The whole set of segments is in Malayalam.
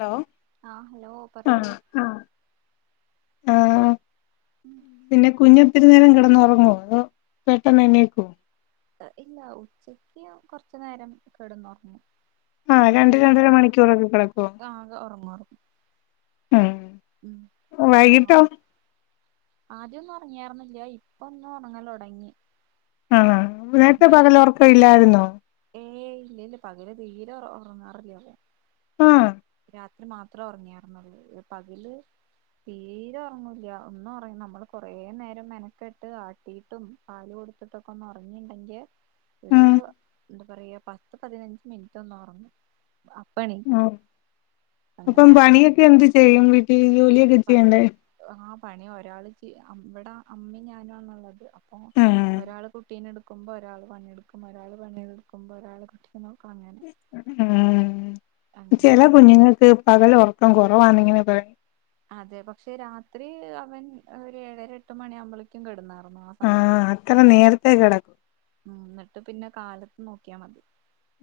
ഹലോ ആഹ് ഹലോ ആഹ് പറയൂ ആഹ് ആഹ് പിന്നെ കുഞ്ഞ് ഇത്തിരി നേരം കിടന്നുറങ്ങോ പെട്ടെന്ന് എണീക്കോ ഇല്ല ഉച്ചക്ക് കൊറച്ചു നേരം കിടന്ന് ഒറങ്ങും ആഹ് രണ്ട് രണ്ടര മണിക്കൂറൊക്കെ കിടക്കോ ആകെ ഉറങ്ങുറങ്ങും ഉം ഉം വൈകിട്ടോ [unintelligible] ആദ്യം ഒന്നും ഇറങ്ങിയിരുന്നില്ല ഇപ്പൊ ഒന്ന് ഉറങ്ങല് തുടങ്ങി. ആഹ് ആ [unintelligible] ഏയ് ഇല്ലല്ല പകല് തീരെ ഉറങ്ങാറില്ല ആഹ് രാത്രി മാത്രം ഉറങ്ങിയാർന്ന് ഉള്ളൂ പകല് തീരെ ഉറങ്ങൂല്ല ഒന്നും ഒറ നമ്മള് കൊറേ നേരം മെനക്കട്ട് ആട്ടിട്ടും പാല് കൊടുത്തിട്ടൊക്കെ ഒന്ന് ഉറങ്ങിണ്ടെങ്കി ഒരു ഉം എന്താ പറയാ പത്ത് പതിനഞ്ച് മിനിറ്റൊന്ന് ഉറങ്ങും എണീക്കും ഓ അങ്ങനെ അപ്പം പണിയൊക്കെ എന്ത് ചെയ്യും വീട്ടിൽ ജോലിയൊക്കെ ചെയ്യണ്ടേ പണി ആ പണി ഒരാൾ ഇവിടെ അമ്മയും ഞാനും ആണ് ള്ളത് അപ്പൊ ഉം ഒരാൾ കു ട്ടിനെടുക്കുമ്പോ ഒരാള് പണിയെടുക്കും ഒരാള് പണിയെടുക്കുമ്പോ ഒരാള് കുട്ടിനെ നെ നോക്കും അങ്ങനെ ഉം. അങ്ങനെ ചെല ആകും കുഞ്ഞുങ്ങൾക്ക് പകൽ ഉറക്കം കൊറവാണിങ്ങനെ പറ അതെ പക്ഷെ രാത്രി അവൻ ഒരു ഏഴര എട്ട് മണി ആവുമ്പള് ക്കും കെടന്നൊറങ്ങും [unintelligible] ആഹ് അത്ര നേരത്തെ കെടക് ഉം. ഇന്നട്ട് പിന്നെ കാലത്ത് നോക്ക്യാ മതി.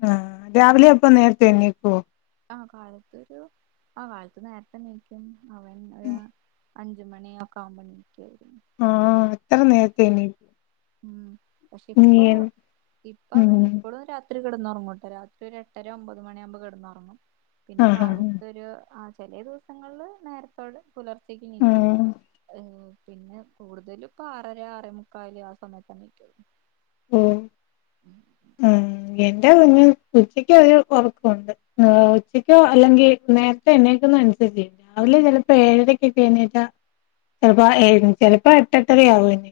ആഹ്. രാവിലെ അപ്പ നേര്ത്തെ എണീക്കോ. ആ കാലത്തൊരു, ആ കാലത്ത് നേരത്തെ നീക്കും. അവൻ ഒ - - അഞ്ച് മണിയൊക്കെ ആവുമ്പോ എണീറ്റ് വെരും. ആഹ്, അത്ര നേര്ത്തെ എണീ ഉം. പക്ഷെ ഇപ്പൊ ഇപ്പൊ അവനി ഉം ഇപ്പഴും രാത്രി കെടന്നൊറങ്ങുട്ടൊ. രാത്രി ഒരു എട്ടര ഒമ്പത് മണിയാകുമ്പോ കെട്ന്ന് ഒറങ്ങും. പിന്നെ ആഹ് ആഹ് കാലത്ത് ആഹ് ഒരു ആചെലേ ദിവസങ്ങളില് ആ നേരത് ടെ പുലർച്ചെക്ക് നീക്കും. ഉം പിന്നെ കൂടുതലും ഇപ്പ ആറര ആറേ മുക്കാല് ആ സമയത്താ നീക്കല്. ഓഹ് ആഹ് എന്റെ കുഞ്ഞും. ഉച്ചക്ക് ഒരു ഒറക്കുണ്ട്. ഉച്ചക്കോ അല്ലെങ്കിൽ നേര്ത്തെ എണീക്കുന്നെ അനുസരിച്ചെ. രാവലെ ചെലപ്പെ ഏഴരക്കൊക്കെ എണീക്ക ചെലപ്പോ ചിലപ്പോ എട്ടെട്ടര ആവും.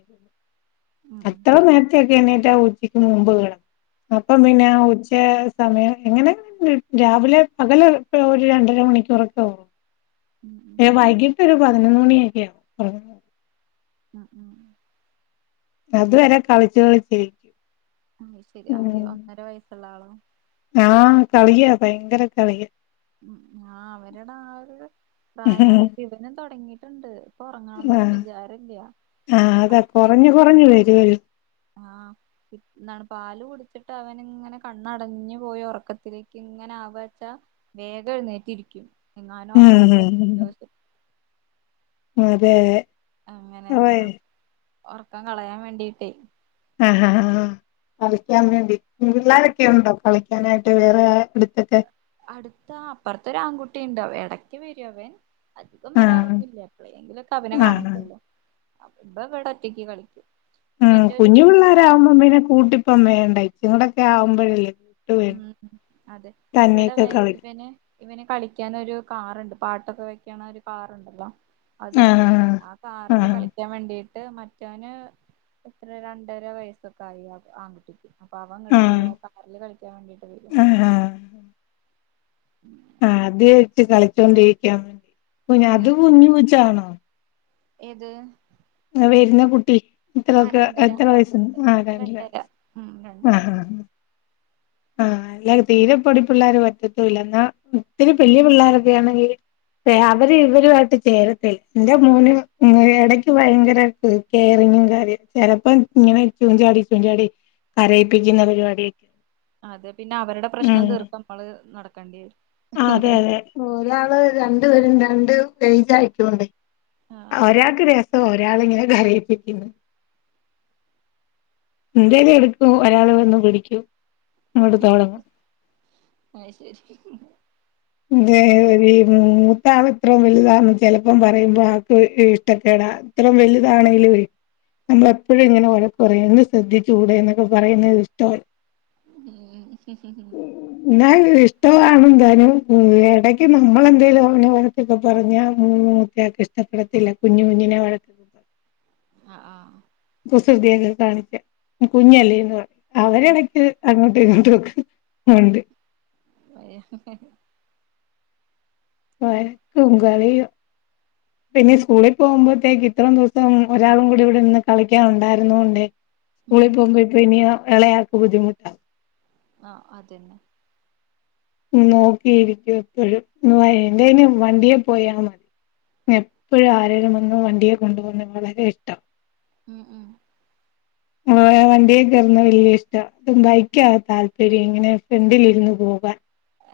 ഉം അത്ര നേരത്തെ ഒക്കെ എണീറ്റ ആ ഉച്ചയ്ക്ക് മുമ്പ് അപ്പൊ ഉം പിന്നെ ആ ഉച്ച സമയം എങ്ങനെ രാവിലെ പകല് ഒരു രണ്ടര മണിക്കൂറൊക്കെ ആവും. ഉം ഉം ഉം ഏഹ് വൈകീട്ട് ഒരു പതിനൊന്ന് മണിയൊക്കെയാവും. ഉം ഉം അതുവരെ കളിച് കളിച് അത് ശെരി. ആര് ഒന്നര വയസ്സ്ള്ള ആളോ. ആഹ് കളിയ. ഭയങ്കര കളിയാ. ഉം ആ അവരുടെ ആ ഒരു കളിയാ പ്രായാണ്. ഇപ്പ ഇവനും തൊടങ്ങീട്ടുണ്ട്. ഇപ്പ ഒറങ്ങണംന്നൊന്നും ആഹ് വിചാര ഇല്യ. ആഹ് അതാ കൊറഞ്ഞ് [unintelligible] കൊറഞ്ഞ് വരുവല്ലോ ആഹ്. എന്താണ് പാല് കുടിച്ചിട്ട് അവന് ഇങ്ങനെ കണ്ണടഞ്ഞു പോയ ഒറക്കത്തിലേക്ക് ഇങ്ങനെ ആവാച്ച വേഗം എഴുന്നേറ്റിരിക്കും. എങ്ങാനും ഒറങ്ങിയ ഉം [unintelligible] അതെ അങ്ങനെ. ഓയ് ഇന്നാ ഒറക്കം കളയാൻ വേണ്ടിട്ടേ. ആഹ് ആഹ് ആ. കളിക്കാൻ വേണ്ടി. പിള്ളേരൊക്കെ ഉണ്ടോ കളിക്കാനായിട്ട് വേറെ അടുത്തൊക്കെ. അടുത്ത. അപ്പറ്ത്തൊരാണ്കുട്ടിണ്ട്. അവൻ എടക്ക് വെര്വവെ. അധികം ആഹ് വരാറൊന്നു ഇല്ല. എപ്പഴെങ്കിലുംക്കെ അവനെ ആഹ് കാണത്തൊള്ളു. അപ്പം ഇവൻ ഇവിടെ ഒറ്റയ്ക്ക് കളിക്കും. ഉം. ഇവന്റെ ഒരു കുഞ്ഞു കുട്ടിക്കാരൻ പിള്ളേരാവുമ്പൊ പിന്നെ കൂട്ടിപ്പം വേണ്ട. ഇറ്റങ്ങടൊക്കെ ആവുമ്പഴെല്ലെ. ഉം. അതെ ഇവിടെ ഇവൻ കളിക്കും ഇവനെ ഇവന് കളിക്കാനൊരു കാറ്ണ്ട്. പാട്ടൊക്കെ വെക്കാന് ഒരു കാറുണ്ടല്ലോ. അതുണ്ട്. ആഹ് ആ കാറില് ആഹ് കളിക്കാൻ വേണ്ടിട്ട് മറ്റ് ക്ക്യാന് എത്ര രണ്ടര വയസ്സൊക്കെ ആയി. ആൺകുട്ടി അപ്പൊ അവൻ അങ്ങട് ആഹ് വര്വ. ആ കാറില് കളിക്കാൻ വേണ്ടിട്ട് വരു [unintelligible] ളെ ആഹ് ആഹ് ഉം ആദ്യായിട്ട് കളിച്ചോണ്ടിക്കാം. അത് ഉം കുഞ്ഞ് കൊച്ചാണോ. ഏത് വെരുന്ന കുട്ടി. ആ ഇത്രൊക്കെ രണ്ടര എത്ര ര വയസ്സ് ആഹ് രണ്ടിലാ രണ്ടര ഉം രണ്ടര ആഹ് അല്ലേ തീരെപ്പൊടി പിള്ളേര് പറ്റത്തൂല്ല എന്നാ ഒത്തിരി പല്യ പിള്ളേരൊക്കെ ആണെങ്കി ചേ അവര് ഇവരുമായിട്ട് ചേരത്തില്ലം എന്റെ മോനും ഇടക്ക് ഭയങ്കര കെയറിങ്ങും കാര്യാ ചെലപ്പോ ഇങ്ങനെ ഇരിക്കും ചാടി ഇപ്പറം ചാടി കരയിപ്പിക്കുന്ന പരിപാടി ഒക്കെ അതെ പിന്നെ അവരുടെ പ്രശ്നം തീർത്ത് നമ്മള് നടക്കേണ്ടി ആഹ് അതെ വരും അതെ ഒരാള് രണ്ട് പേരും രണ്ട് എയ്ജ് ആയിക്കോണ്ടേ ആ ആഹ് ഒരാക്ക് ര ഒരാള് ഇങ്ങനെ കരയിപ്പിക്കുന്ന് എന്തേലും എടുക്കും ഒരാള് വന്ന് പിടിക്കും ഇങ്ങോട്ട് തൊടങ്ങും അയ്ശെരി എന്തേ ഈ മൂത്ത ആള് ഇത്രോം വലുതാമ്പം ചെലപ്പം പറയുമ്പോ ആക്ക് ഇഷ്ടക്കേടാ ഇത്രേം വലുതാണേലുവെ നമ്മളെപ്പോഴും ഇങ്ങനെ വഴക്ക് പറയും ഒന്ന് ശ്രദ്ധിച്ചൂടെന്നൊക്കെ പറയുന്നത് ഇഷ്ടൊ ഉംഹ് ഹ് ഹ് ഹ് എന്നാലും ഇഷ്ടവാണും തിനും വേ ഇടയ്ക്ക് നമ്മളെന്തേലും അവനെ വഴക്കൊക്കെ പറഞ്ഞാ മൂ മൂത്തയാക്ക് ഇഷ്ടപ്പെടത്തില്ല കുഞ്ഞു കുഞ്ഞിനെ വഴ ആഹ്‌ ആഹ് കുസൃതിയൊക്ക കാണിച്ചാ കുഞ്ഞല്ലേന്ന് പറ ഉം അവരെടക്ക് അങ്ങോട്ടും ഇങ്ങോട്ടും ഒക്കെ ഒണ്ട് [unintelligible] വഴക്കും കളിയും പിന്നെ സ്കൂളിൽ പോകുമ്പോഴത്തേക്ക് ഇത്രം ദിവസം ഒരാളും കൂടി ഇവിടെ നിന്ന് കളിക്കാൻ ഉണ്ടായിരുന്നോണ്ടെ സ്കൂളി ഉം പോമ്പഴ്ത്തേന് എളയ ആൾക്ക് ബുദ്ധിമു ആഹ് അതന്നെ നോക്കിയിരിക്കും എപ്പഴും ഇങ്ങു വാ എന്റേന് വണ്ടിയെ പോയാ മതി എപ്പോഴും ആരേലും വന്ന് വണ്ടിയെ കൊണ്ടു പോകുന്നത് വളരെ ഇഷ്ടം ഉംഹ് ഉംഹ് ആഹ് ആഹ് വണ്ടിയേ കേറുന്ന വല്യ ഇഷ്ടാ ബൈക്കാ താല്പര്യം ഇങ്ങനെ ഫ്രണ്ടിലിരുന്ന് പോകാൻ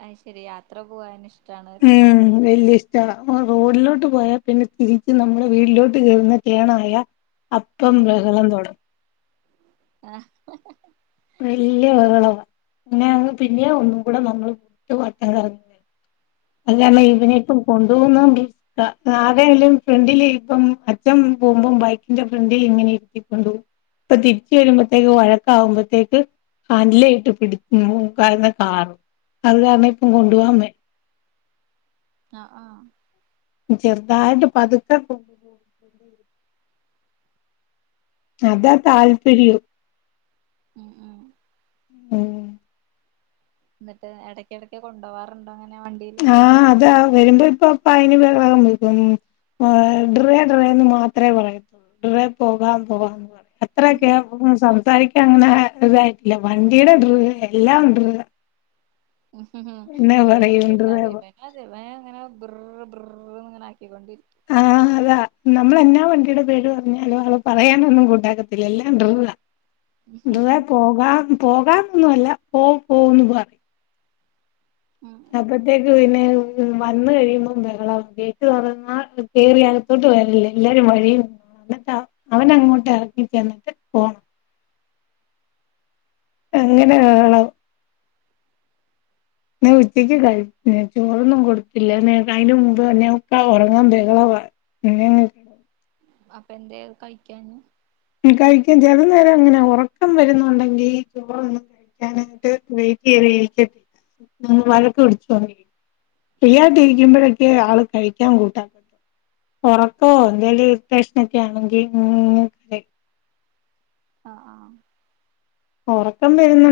അയ്ശെരി യാത്ര പോകാൻ ഇഷ് ഉം വല്യിഷ് ട്ടാ റോഡിലോട്ട് പോയാ പിന്നെ തിരിച്ച് നമ്മളെ വീട്ടിലോട്ട് കേറുന്ന ടേണായാ അപ്പം ഉം ബഹളം തൊടങ്ങും ആഹ് വല്ല്യ ബഹളവാ പിന്നെ ഞങ്ങള് പിന്നേം ഒന്നും കൂടെ നമ്മള് മുട്ട് വട്ടം കറ അല്ലേ അണ്ണൻ ആഹ് ഇവനെയിപ്പം കൊണ്ടു പോണോങ്കി കാ കാറെലും ഫ്രണ്ടില് ഇപ്പം അച്ഛൻ പോവുമ്പം ബൈക്കിന്റെ ഫ്രണ്ടിൽ ഇങ്ങനെ ഇരുത്തിക്കൊണ്ട് പോകും ഇപ്പൊ തിരിച്ച് വരുമ്പത്തേക്ക് വഴക്കാവുമ്പ ത്തേക്ക് ഹാൻഡി‌ലെ ഇട്ട് പിട് മു കാന്ന് കാറും അത് കാരണം ഇപ്പം കൊണ്ടു പോവാൻ പ ആഹ് ആഹ് ചെറുതായിട്ട് പതുക്കെ പോ അതാ താല്പരിയവും ഉം ഉം ഉം എന്നിട്ട് എടക്ക്‌ എടക്ക് കൊണ്ടോവാറ്ണ്ടോ അങ്ങനെ വണ്ടീല് ആഹ് അതെ ആഹ് വര്മ്പ ഇപ്പൊപ്പയ്ന് ബഹളംവെക്കും ട്റേ ട്റേന്ന് മാത്രേ പറയത്തൊള്ളൂ ട്റേ പോകാം പോകാന്ന് പറയാ അത്രക്കെ [unintelligible] സംസാരിക്കാൻ അങ്ങനെ ഇതായിട്ടില്ല വണ്ടീടെ ട്‌റ് എല്ലാം ട്റ് പറയും ഇവനുംണ്ട്ട്ടാ ഡ്രേ ഇവന് അതെ ഇവൻ ഇങ്ങനെ ബ്ർ ബ്ർ എന്നിങ്ങനാക്കിക്കൊണ്ടിരിക്കും ആഹ് അതാ നമ്മളെന്നാ വണ്ടീടെ പേര് പറഞ്ഞാലും ആള് പറയാനൊന്നും കൂട്ടാക്കത്തില്ല എല്ലാം ട്റാ ട്റേ പോകാം പോകാന്നൊന്നുവല്ല പോ പോന്ന് പറയും ഉം അപ്പത്തേക്ക് പിന്നെ വന്ന് കഴിയുമ്പം ബഹളാ ഗേറ്റ്‌ തൊറന്നാ കേറിയക ത്തോട്ട് വരല്ലേ എല്ലാരും വഴീനിന്നോണം എന്നട്ട് അവ അവനങ്ങോട്ടെറങ്ങിചെന്നിട്ട് പോണം അങ്ങനെ ബഹളം പിന്നെ ഉച്ചയ്ക്ക് കഴി ചോറൊന്നും കൊടുത്തില്ല നേ അയിനു മുമ്പ്തന്നെ ഒക്കെ ഒറങ്ങാൻ ബഹളവാ പിന്നെ അങ്ങ് [unintelligible] അപ്പൊ എന്തെകഴിക്കാഞ്ഞ് ഉം കഴിക്കും ചെലനേരം അങ്ങനാ ഒറക്കം വരുന്നൊണ്ടങ്കി ചോറൊന്നും വേ ഞാൻ എന്നിട്ട് വെയിറ്റ് ചെയ്ത് [unintelligible] ‌ വഴക്ക് പിടിച്ചു [unintelligible] ഫ്രീയായിട്ടിരിക്കുമ്പഴൊക്കെയേ ആള് കഴിക്കാൻ കൂട്ടാ ഒറക്കോ എന്തേലും ഇറിട്ടേഷനൊക്കെയാണെങ്കി ഇങ്ങനെകരയും ആഹ് ആഹ് ആഹ് ഒറക്കം വര്ന്ന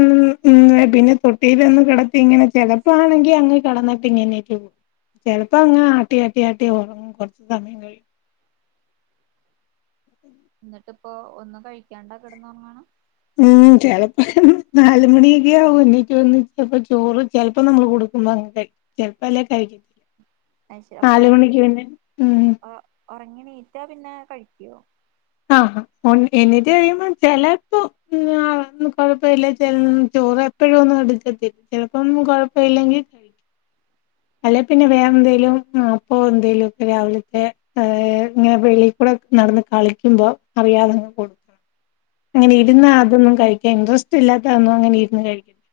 ഉം പിന്നെ തൊട്ടിലൊന്ന് കെടത്തിയിങ്ങനെ ചെലപ്പാണെങ്കി അങ്ങ് കെടന്ന പിന്നെ [unintelligible] ചെലപ്പോ അങ്ങ് ആട്ടി ആട്ടി ആട്ടി ഒറങ്ങും കൊറച്ച് സമയം കഴിയുമ്പം എന്നിട്ടിപ്പോ ഒന്നും കഴിക്കാണ്ട കെടന്നൊറങ്ങണ് ഉം ചെലപ്പൊ നാലുമണിയൊക്കെയാവും എണ്ണീറ്റ് വന്ന് [unintelligible] ചോറ് ചെലപ്പം നമ്മള് കൊടുക്കുമ്പങ്ങ് കഴിക്കും ചെലപ്പല്ലെ കഴിക്കത്തില്ല അത് ശെരി അപ്പൊ നാല് ഒറങ്ങി മണിക്ക് പിന്നെ ഉം ഓ ഒറങ്ങിഎണീറ്റാ പിന്നെ കഴിക്കുവോ ആഹ് ആഹ് [unintelligible] എണ്ണീറ്റ് കഴിയുമ്പോ ചെലപ്പോ ഞ്ഞാ കൊഴപ്പവില്ലേ ചെന്ന് ചോറെ എപ്പോഴും ഒന്നും എടുക്കത്തില്ല ചെലപ്പം കൊഴപ്പവില്ലെങ്കി അല്ലെപിന്നെ വേറെന്തേലും അപ്പോം എന്തേലുംക്കെ രാവിലത്തെ ഇങ്ങനെ വെളിക്കൂടെ നടന്ന് കളിക്കുമ്പം അറിയാതങ്ങ് കൊട്ക്കും അങ്ങനെ ഇരുന്നാ അതൊന്നും കഴിക്കാൻ ഇൻട്രസ്റ്റ് ഇല്ലാത്ത ഒന്നും അങ്ങനെ ഇരുന്ന് കഴിക്കത്തില്ല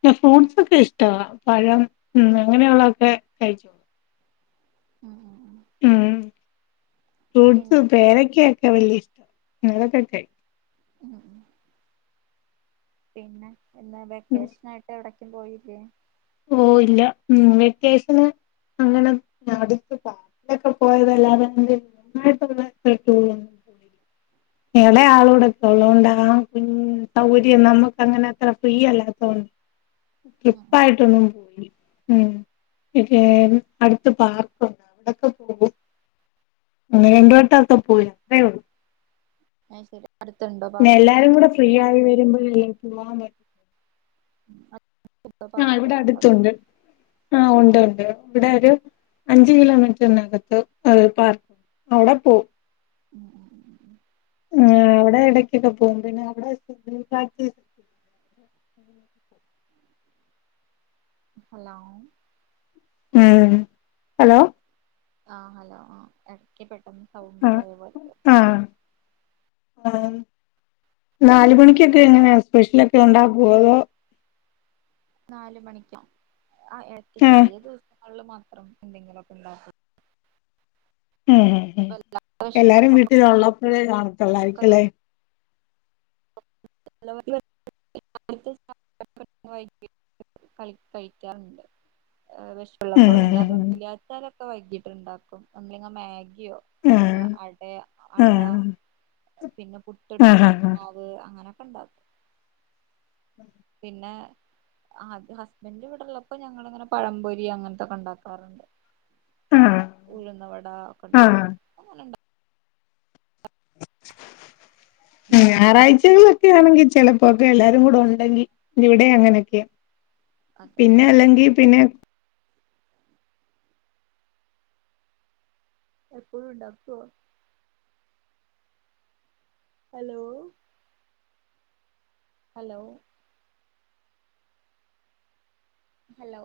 പിന്നെ ഫ്രൂട്ട്സ് ഒക്കെ ഇഷ്ടവാ പഴം ഉം അങ്ങനെയുള്ളൊതൊക്കെ കഴിച്ചോളും ഉം ഉം ഉം ഉം ഫ്രൂട്ട്സ് പിന്നെ പേരക്കൊക്കെ വലിയ ഇഷ്ടാ അതൊക്കെ കഴിക്കും ഉം ഉം പിന്നെ എന്താ ഉം വെക്കേഷനായിട്ട് എവടേക്കും പോയില്ലേ ഓഹ് ഇല്ല ഉം വെക്കേഷന് അങ്ങനെ ഒന്നും [unintelligible] പണ്ടൊക്കെ പോയതല്ലാതെ [unintelligible] ടൂറൊന്നും എളേ ആളുടൊക്കെ ഒള്ളകൊണ്ടാ കുഞ്ഞ് സൗകര്യം നമ്മുക്കങ്ങനെ അത്ര ഫ്രീ അല്ലാത്തോണ്ട് ഉം ഉം ട്രിപ്പായിട്ടൊന്നും പോയില്ല ഉം [unintelligible] അടുത്ത് പാർക്കൊണ്ട് അവടൊക്കെ പോകും ഒന്ന് ഉം രണ്ടു വട്ടൊക്കെ പോയി അത്രേ ഒള്ളൂ അയ് ശരി അടുത്തുണ്ടോ പിന്നെ പാർക്ക് എല്ലാരും കൂടെ ഫ്രീ ആയി വരുമ്പഴല്ലേ പോകാൻ പറ്റൂ [unintelligible] ആഹ് പാർക്ക് ഇവിടെ അ- അടുത്തുണ്ട് ആഹ് ഉം ഉണ്ട് ഉണ്ട് ഇവിടെ ഒരു അഞ്ച് കിലോമീറ്ററിനകത്ത് പാർക്ക് അവിടെ പോവും ഉം ഉം. ആഹ് അവിടെ ഇടക്കൊക്കെ പോകും പിന്നെ അവിടെ ഉ ഹലോ ഉംഹ് ഹലോ ആഹ് ഹലോ ആഹ് ഇടയ്ക്ക് പെട്ടെന്ന് സൗണ്ട് ആ പോയ പോലെ ആഹ് നാല് മണിക്കൊക്കെ എങ്ങനെയാ സ്പെഷ്യലൊക്കെ ഉണ്ടാക്കുവോ അതോ നാല് മണിക്കോ ആഹ് ഇടക്ക് ആഹ് ചെലേ ദിവസിൽ മാത്രം എന്തെങ്കിലും ഒക്കെ ഉണ്ടാക്കും ഉംഹ് ഉംഹ് ഇപ്പ എല്ലാ വിശപ്പൊക്കെ എല്ലാരും വീട്ടിലൊള്ളപ്പോഴേ കാണത്തൊള്ളായിരിക്കും അല്ലേ [unintelligible] [unintelligible] കഴിക്കാറുണ്ട് വെശ പ്പുള്ളപ്പോ ഇനി അതൊന്നും ഉം ഇല്ലാത്താലൊക്കെ വൈകിട്ടുണ്ടാക്കും നമ്മളിങ്ങനെ മാഗിയോ അല്ലെങ്കിൽ ഉം അട അട പിന്നെ പുട്ട് ആഹ് ആഹ് എടുത്തിട്ട് ആഹ് മാവ് അങ്ങനെയൊക്കെ ഉണ്ടാക്കും പിന്നെ അത് ഹസ്ബന്റ് ഇവിടുള്ളപ്പോ ഞങ്ങളിങ്ങനെ പഴം പൊരി അങ്ങനത്തൊക്കെ ഉണ്ടാക്കാറുണ്ട് ആഹ് ഉഴുന്നുവട ഒക്കെ ആഹ് ഉണ്ടാക്കും ഇപ്പൊ ഒന്നും ഉണ്ടാക്കും ഈ പിന്നെ ഞായറാഴ്ചകളിലൊക്കെ ആണെങ്കിൽ ചിലപ്പോക്കെ എല്ലാരും കൂടെ ഉണ്ടെങ്കിൽ ഇവിടേം അങ്ങനെയൊക്കെയാ അതല്ല പിന്നെ അല്ലെങ്കി പിന്നെ എപ്പോഴും ഉണ്ടാക്കുവോ ഹലോ ഹലോ ഹലോ